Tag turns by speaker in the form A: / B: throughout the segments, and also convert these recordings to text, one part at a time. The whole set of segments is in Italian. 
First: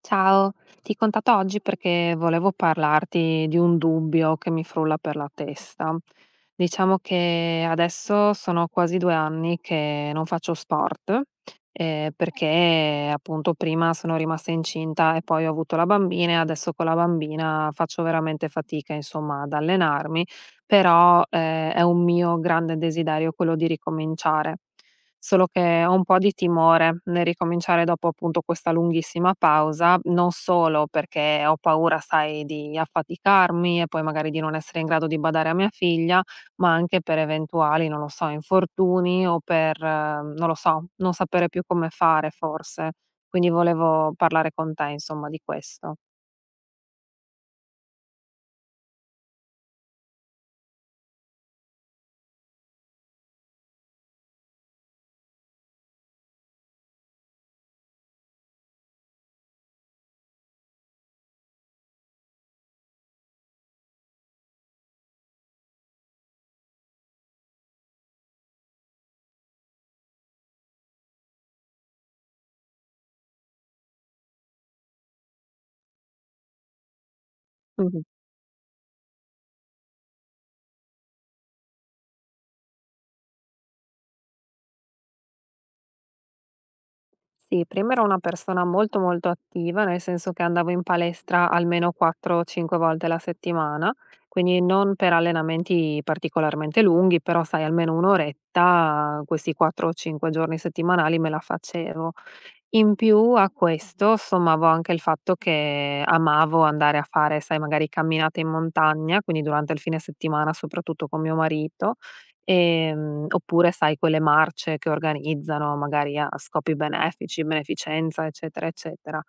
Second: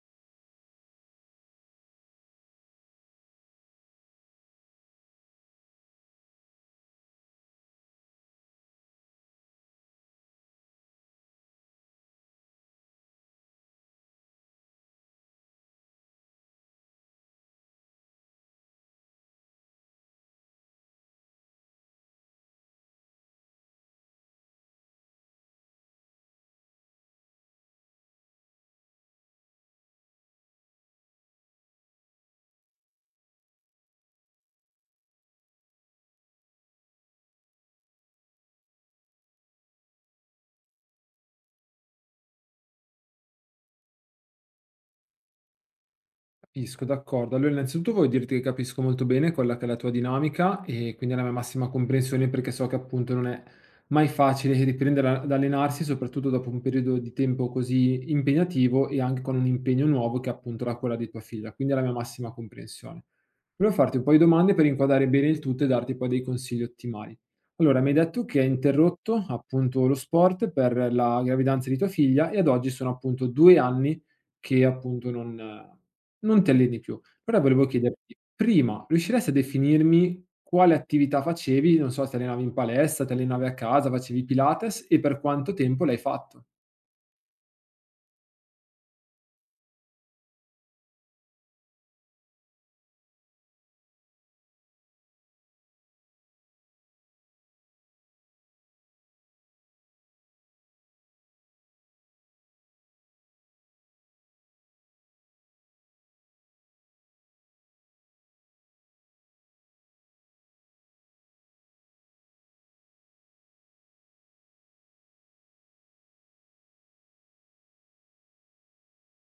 A: Ciao, ti contatto oggi perché volevo parlarti di un dubbio che mi frulla per la testa. Diciamo che adesso sono quasi due anni che non faccio sport, perché appunto prima sono rimasta incinta e poi ho avuto la bambina e adesso con la bambina faccio veramente fatica, insomma, ad allenarmi, però, è un mio grande desiderio quello di ricominciare. Solo che ho un po' di timore nel ricominciare dopo appunto questa lunghissima pausa, non solo perché ho paura, sai, di affaticarmi e poi magari di non essere in grado di badare a mia figlia, ma anche per eventuali, non lo so, infortuni o per, non lo so, non sapere più come fare forse. Quindi volevo parlare con te, insomma, di questo.
B: Capisco, d'accordo. Allora, innanzitutto voglio dirti che capisco molto bene quella che è la tua dinamica e quindi la mia massima comprensione perché so che appunto non è mai facile riprendere ad allenarsi, soprattutto dopo un periodo di tempo così impegnativo e anche con un impegno nuovo che è appunto la quella di tua figlia. Quindi la mia massima comprensione. Volevo farti un po' di domande per inquadrare bene il tutto e darti poi dei consigli ottimali. Allora, mi hai detto che hai interrotto appunto lo sport per la gravidanza di tua figlia e ad oggi sono appunto due anni che appunto non ti alleni più. Allora volevo chiederti, prima, riusciresti a definirmi quale attività facevi? Non so, ti allenavi in palestra, ti allenavi a casa, facevi Pilates e per quanto tempo l'hai fatto?
A: Sì, prima ero una persona molto, molto attiva, nel senso che andavo in palestra almeno 4-5 volte alla settimana, quindi non per allenamenti particolarmente lunghi, però sai almeno 1 oretta questi 4 o 5 giorni settimanali me la facevo. In più a questo sommavo anche il fatto che amavo andare a fare, sai, magari camminate in montagna, quindi durante il fine settimana soprattutto con mio marito, oppure sai quelle marce che organizzano magari a scopi benefici, beneficenza, eccetera, eccetera.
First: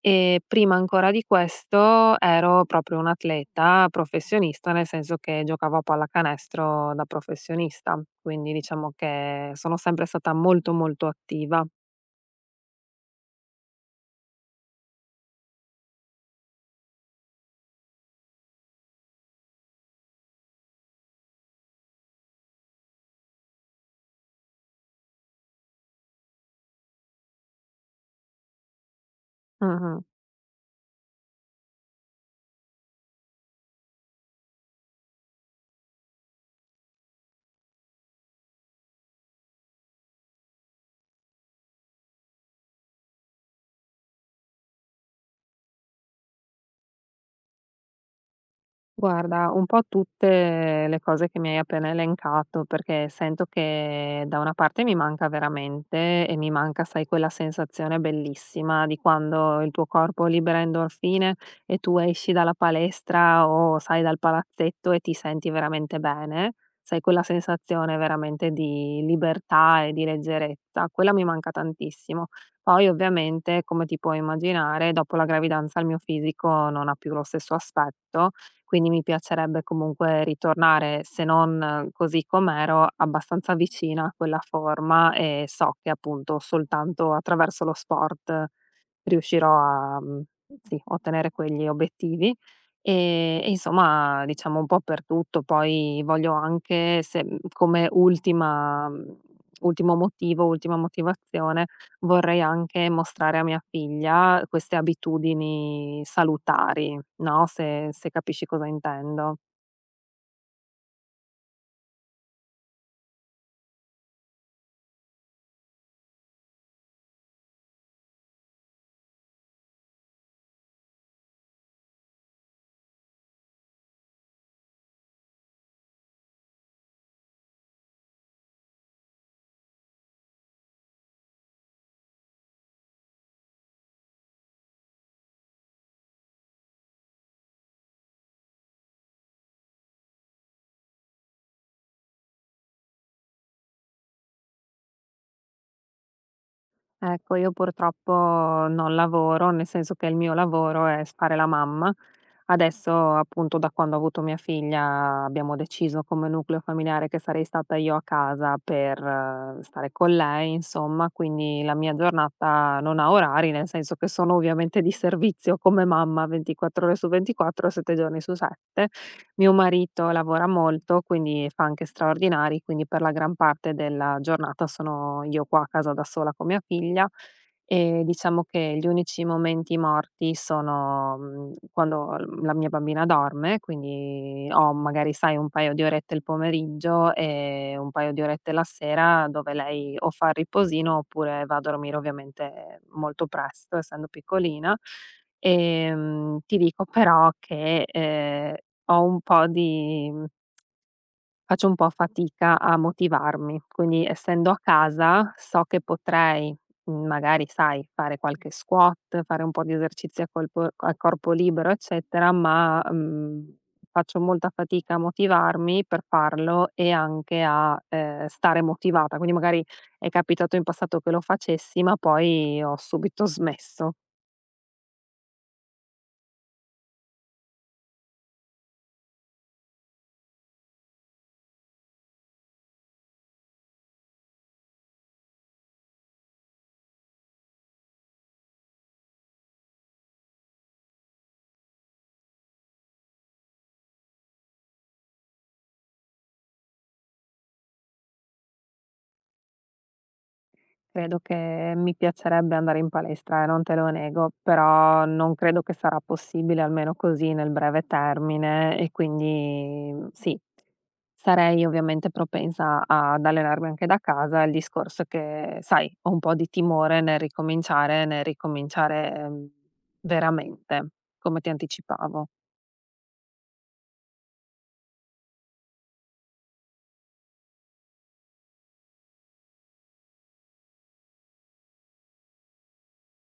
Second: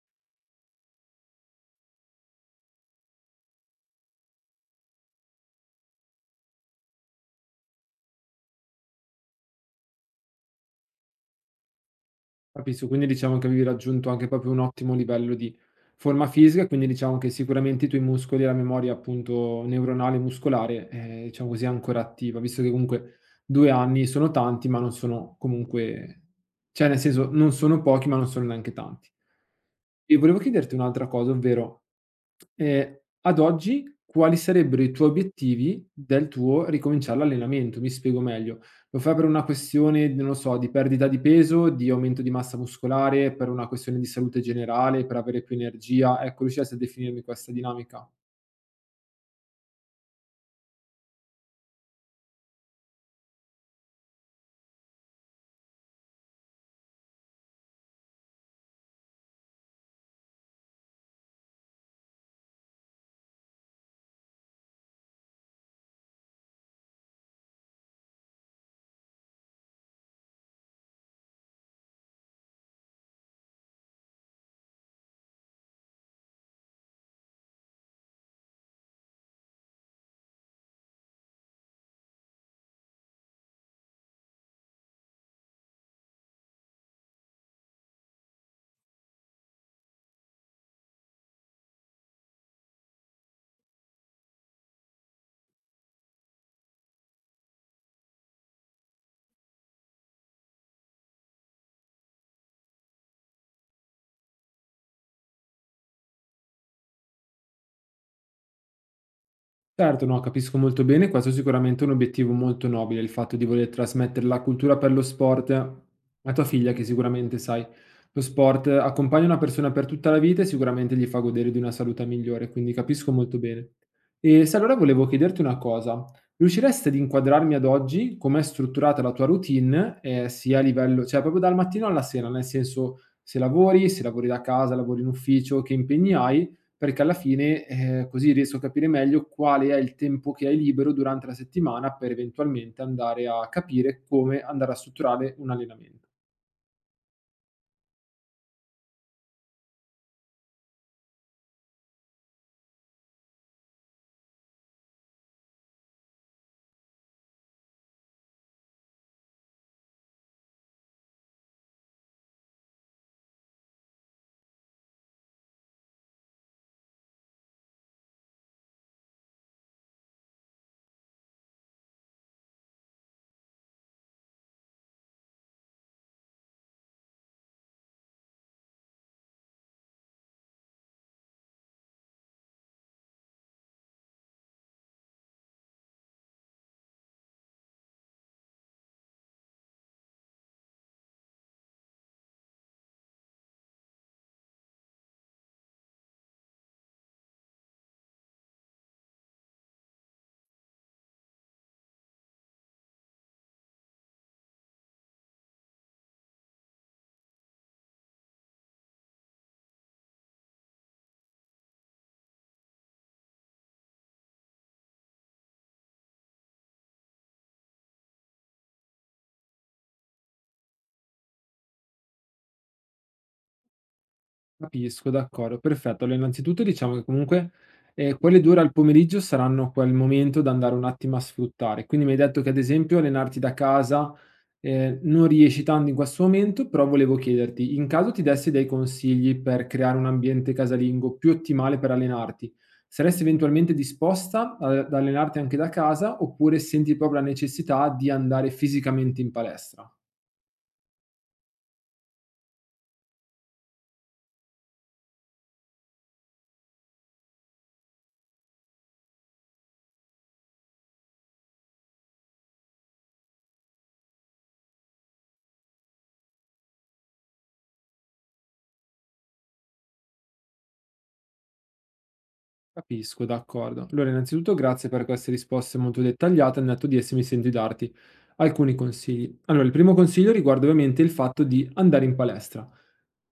A: E prima ancora di questo ero proprio un atleta professionista, nel senso che giocavo a pallacanestro da professionista, quindi diciamo che sono sempre stata molto, molto attiva.
B: Capisco, quindi diciamo che avevi raggiunto anche proprio un ottimo livello di forma fisica, quindi diciamo che sicuramente i tuoi muscoli e la memoria appunto neuronale e muscolare è, diciamo così, ancora attiva, visto che comunque 2 anni sono tanti, ma non sono comunque, cioè nel senso, non sono pochi, ma non sono neanche tanti.
A: Mh-mh.
B: E volevo chiederti un'altra cosa, ovvero, ad oggi quali sarebbero i tuoi obiettivi del tuo ricominciare l'allenamento? Mi spiego meglio: lo fai per una questione, non lo so, di perdita di peso, di aumento di massa muscolare, per una questione di salute generale, per avere più energia? Ecco, riusciresti a definirmi questa dinamica?
A: Guarda, un po' tutte le cose che mi hai appena elencato, perché sento che da una parte mi manca veramente e mi manca, sai, quella sensazione bellissima di quando il tuo corpo libera endorfine e tu esci dalla palestra o, sai, dal palazzetto e ti senti veramente bene. Sai, quella sensazione veramente di libertà e di leggerezza, quella mi manca tantissimo. Poi ovviamente, come ti puoi immaginare, dopo la gravidanza il mio fisico non ha più lo stesso aspetto, quindi mi piacerebbe comunque ritornare, se non così com'ero, abbastanza vicina a quella forma e so che appunto soltanto attraverso lo sport riuscirò a sì, ottenere quegli obiettivi. E insomma, diciamo un po' per tutto, poi voglio anche, se, come ultimo motivo, ultima motivazione, vorrei anche mostrare a mia figlia queste abitudini salutari, no, se capisci cosa intendo.
B: Certo, no, capisco molto bene, questo è sicuramente un obiettivo molto nobile, il fatto di voler trasmettere la cultura per lo sport a tua figlia, che sicuramente, sai, lo sport accompagna una persona per tutta la vita e sicuramente gli fa godere di una salute migliore, quindi capisco molto bene. E se allora volevo chiederti una cosa, riusciresti ad inquadrarmi ad oggi com'è strutturata la tua routine, sia a livello, cioè proprio dal mattino alla sera, nel senso se lavori, se lavori da casa, lavori in ufficio, che impegni hai? Perché alla fine, così riesco a capire meglio quale è il tempo che hai libero durante la settimana per eventualmente andare a capire come andare a strutturare un allenamento.
A: Ecco, io purtroppo non lavoro, nel senso che il mio lavoro è s fare la mamma. Adesso, appunto, da quando ho avuto mia figlia, abbiamo deciso come nucleo familiare che sarei stata io a casa per stare con lei, insomma, quindi la mia giornata non ha orari, nel senso che sono ovviamente di servizio come mamma 24 ore su 24, 7 giorni su 7. Mio marito lavora molto, quindi fa anche straordinari, quindi per la gran parte della giornata sono io qua a casa da sola con mia figlia e diciamo che gli unici momenti morti sono quando l la mia bambina dorme, quindi ho magari, sai, un paio di orette il pomeriggio e un paio di orette la sera dove lei o fa il riposino oppure va a dormire ovviamente molto presto, essendo piccolina. Ti dico però che, ho un po' di faccio un po' fatica a motivarmi. Quindi essendo a casa so che potrei, magari sai, fare qualche squat, fare un po' di esercizi a colpo a corpo libero, eccetera, ma, faccio molta fatica a motivarmi per farlo e anche a, stare motivata. Quindi magari è capitato in passato che lo facessi, ma poi ho subito smesso.
B: Capisco, d'accordo, perfetto. Allora innanzitutto diciamo che comunque, quelle 2 ore al pomeriggio saranno quel momento da andare un attimo a sfruttare. Quindi mi hai detto che ad esempio allenarti da casa, non riesci tanto in questo momento, però volevo chiederti, in caso ti dessi dei consigli per creare un ambiente casalingo più ottimale per allenarti, saresti eventualmente disposta ad allenarti anche da casa, oppure senti proprio la necessità di andare fisicamente in palestra?
A: Credo che mi piacerebbe andare in palestra, non te lo nego, però non credo che sarà possibile, almeno così nel breve termine, e quindi sì, sarei ovviamente propensa ad allenarmi anche da casa. Il discorso è che, sai, ho un po' di timore nel ricominciare, veramente, come ti anticipavo.
B: Capisco, d'accordo. Allora, innanzitutto grazie per queste risposte molto dettagliate, al netto di esse mi sento di darti alcuni consigli. Allora, il primo consiglio riguarda ovviamente il fatto di andare in palestra.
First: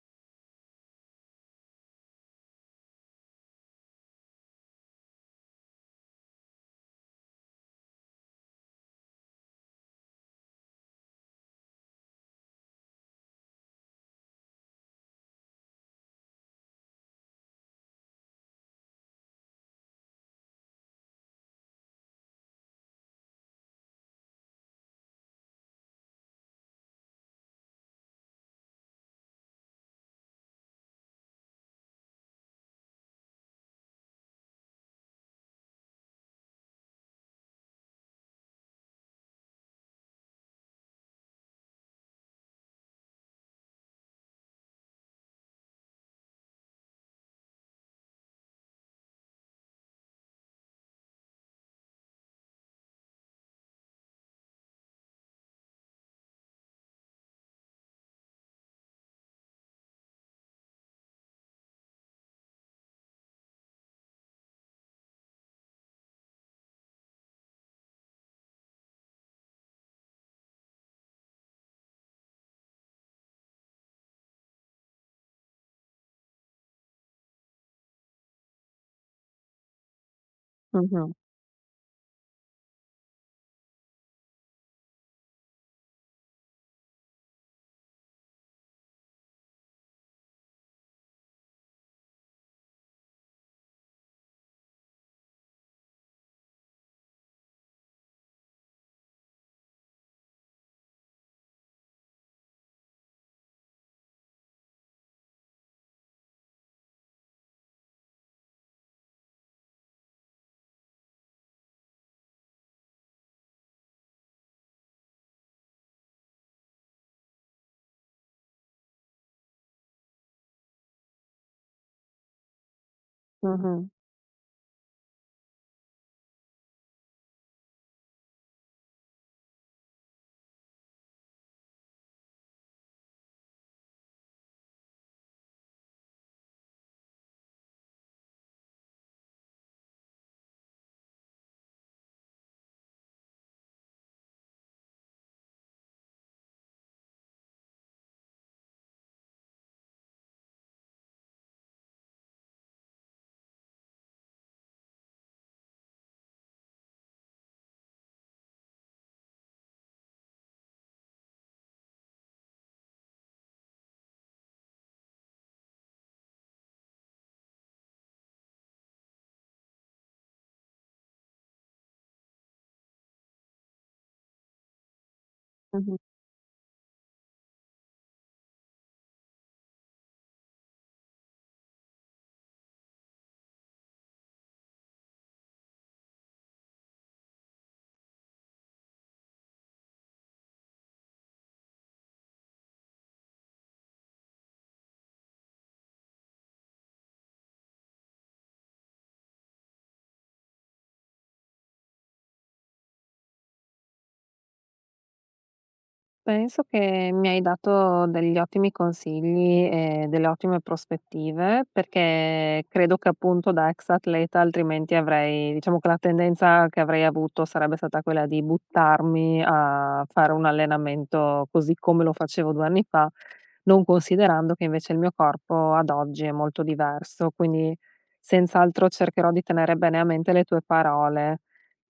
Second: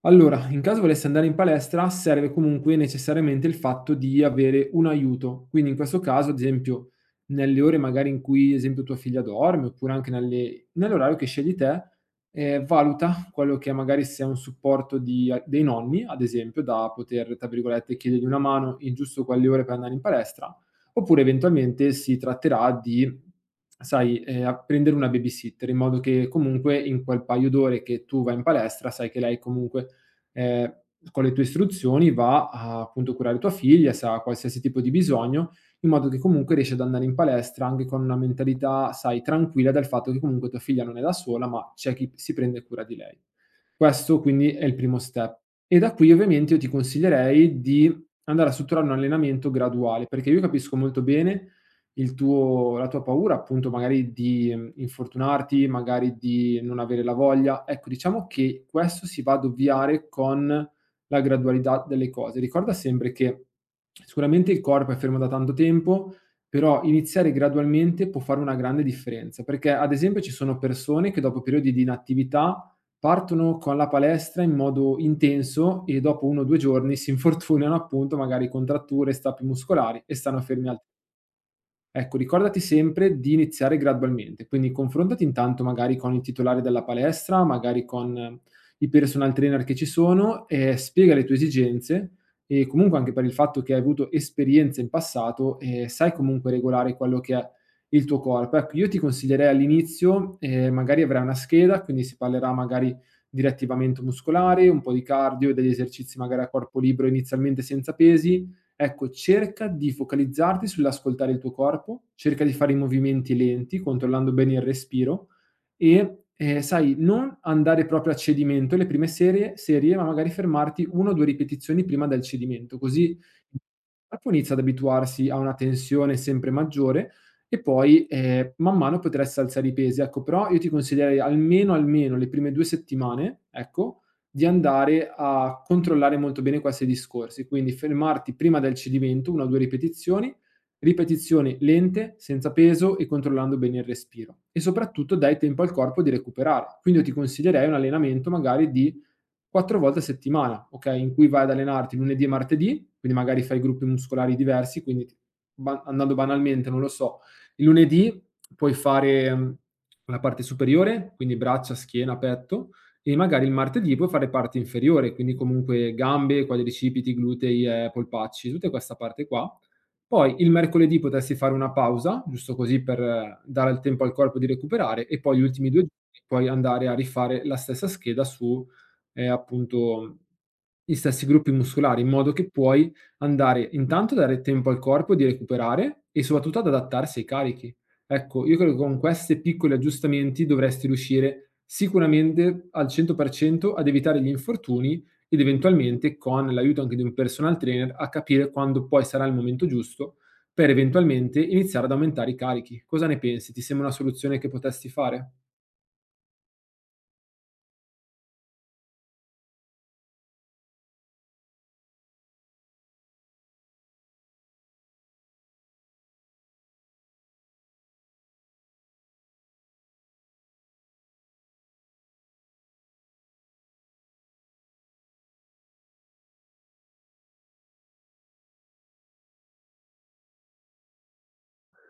B: Allora, in caso volessi andare in palestra, serve comunque necessariamente il fatto di avere un aiuto. Quindi in questo caso, ad esempio, nelle ore magari in cui, ad esempio, tua figlia dorme, oppure anche nell'orario che scegli te, valuta quello che magari sia un supporto dei nonni, ad esempio, da poter, tra virgolette, chiedergli una mano in giusto quelle ore per andare in palestra, oppure eventualmente si tratterà di, sai, prendere una babysitter, in modo che comunque in quel paio d'ore che tu vai in palestra, sai che lei comunque ehm, con le tue istruzioni va a, appunto, curare tua figlia, se ha qualsiasi tipo di bisogno, in modo che comunque riesci ad andare in palestra anche con una mentalità, sai, tranquilla del fatto che comunque tua figlia non è da sola, ma c'è chi si prende cura di lei. Questo quindi è il primo step. E da qui ovviamente io ti consiglierei di andare a strutturare un allenamento graduale, perché io capisco molto bene il tuo la tua paura appunto magari di, infortunarti, magari di non avere la voglia. Ecco, diciamo che questo si va ad ovviare con la gradualità delle cose. Ricorda sempre che sicuramente il corpo è fermo da tanto tempo, però iniziare gradualmente può fare una grande differenza, perché ad esempio ci sono persone che dopo periodi di inattività partono con la palestra in modo intenso e dopo 1 o 2 giorni si infortunano appunto, magari contratture, strappi muscolari e stanno fermi al.
A: Mh-mh,
B: Ecco, ricordati sempre di iniziare gradualmente, quindi confrontati intanto magari con il titolare della palestra, magari con i personal trainer che ci sono, e spiega le tue esigenze e comunque anche per il fatto che hai avuto esperienze in passato e sai comunque regolare quello che è il tuo corpo. Ecco, io ti consiglierei all'inizio, magari avrai una scheda, quindi si parlerà magari di riattivamento muscolare, un po' di cardio, degli esercizi magari a corpo libero inizialmente senza pesi. Ecco, cerca di focalizzarti sull'ascoltare il tuo corpo, cerca di fare i movimenti lenti, controllando bene il respiro e, sai, non andare proprio a cedimento le prime serie, ma magari fermarti 1 o 2 ripetizioni prima del cedimento, così il
A: mh-mh,
B: corpo inizia ad abituarsi a una tensione sempre maggiore e poi, man mano potrai s alzare i pesi. Ecco, però io ti consiglierei almeno le prime 2 settimane, ecco, di andare a controllare molto bene questi discorsi, quindi fermarti prima del cedimento, 1 o 2 ripetizioni, lente, senza peso e controllando bene il respiro. E soprattutto dai tempo al corpo di recuperare. Quindi io ti consiglierei un allenamento magari di 4 volte a settimana, okay, in cui vai ad allenarti lunedì e martedì, quindi magari fai gruppi muscolari diversi, quindi t ba andando banalmente, non lo so, il lunedì puoi fare, la parte superiore, quindi braccia, schiena, petto, e magari il martedì puoi fare parte inferiore, quindi comunque gambe, quadricipiti, glutei, polpacci, tutta questa parte qua. Poi il mercoledì potresti fare una pausa, giusto così per dare il tempo al corpo di recuperare, e poi gli ultimi due
A: mh-mh.
B: giorni puoi andare a rifare la stessa scheda su appunto gli stessi gruppi muscolari, in modo che puoi andare intanto a dare tempo al corpo di recuperare e soprattutto ad adattarsi ai carichi. Ecco, io credo che con questi piccoli aggiustamenti dovresti riuscire sicuramente al 100% ad evitare gli infortuni ed eventualmente con l'aiuto anche di un personal trainer a capire quando poi sarà il momento giusto per eventualmente iniziare ad aumentare i carichi. Cosa ne pensi? Ti sembra una soluzione che potresti fare?
A: Penso che mi hai dato degli ottimi consigli e delle ottime prospettive, perché credo che appunto da ex atleta altrimenti avrei, diciamo, che la tendenza che avrei avuto sarebbe stata quella di buttarmi a fare un allenamento così come lo facevo 2 anni fa, non considerando che invece il mio corpo ad oggi è molto diverso. Quindi senz'altro cercherò di tenere bene a mente le tue parole.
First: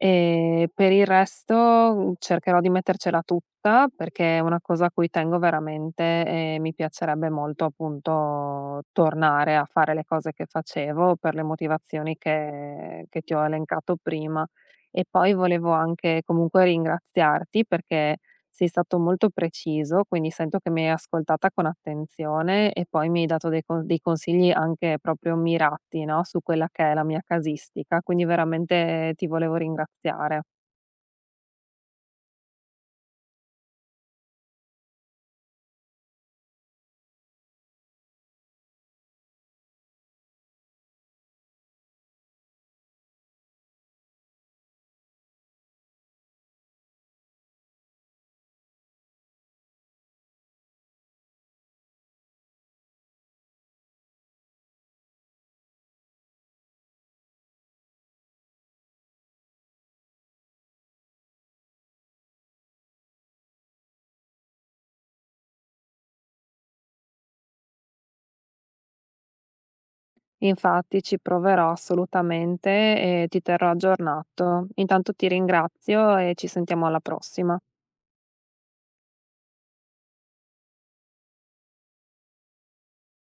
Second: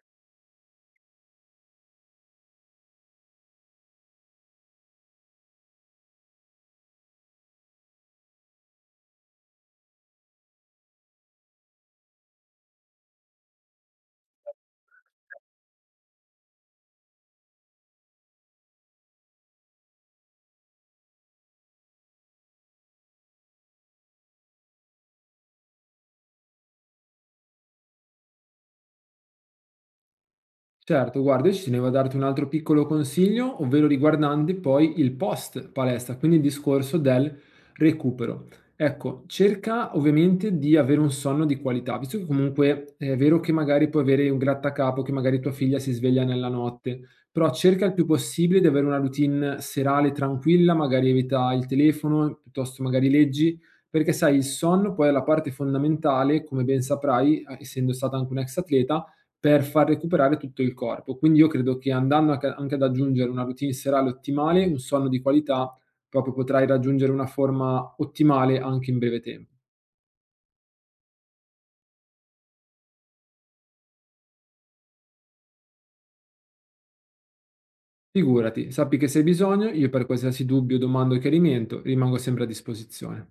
A: E per il resto, cercherò di mettercela tutta, perché è una cosa a cui tengo veramente e mi piacerebbe molto, appunto, tornare a fare le cose che facevo per le motivazioni che ti ho elencato prima. E poi volevo anche comunque ringraziarti perché sei stato molto preciso, quindi sento che mi hai ascoltata con attenzione e poi mi hai dato dei consigli anche proprio mirati, no? Su quella che è la mia casistica, quindi veramente ti volevo ringraziare.
B: Certo, guarda, io ci tenevo a darti un altro piccolo consiglio, ovvero riguardante poi il post palestra, quindi il discorso del recupero. Ecco, cerca ovviamente di avere un sonno di qualità, visto che comunque è vero che magari puoi avere un grattacapo, che magari tua figlia si sveglia nella notte, però cerca il più possibile di avere una routine serale tranquilla, magari evita il telefono, piuttosto magari leggi, perché sai, il sonno poi è la parte fondamentale, come ben saprai, essendo stata anche un ex atleta per far recuperare tutto il corpo. Quindi io credo che andando anche ad aggiungere una routine serale ottimale, un sonno di qualità, proprio potrai raggiungere una forma ottimale anche in breve tempo.
A: Infatti ci proverò assolutamente e ti terrò aggiornato. Intanto ti ringrazio e ci sentiamo alla prossima.
B: Figurati, sappi che se hai bisogno, io per qualsiasi dubbio, domanda o chiarimento rimango sempre a disposizione.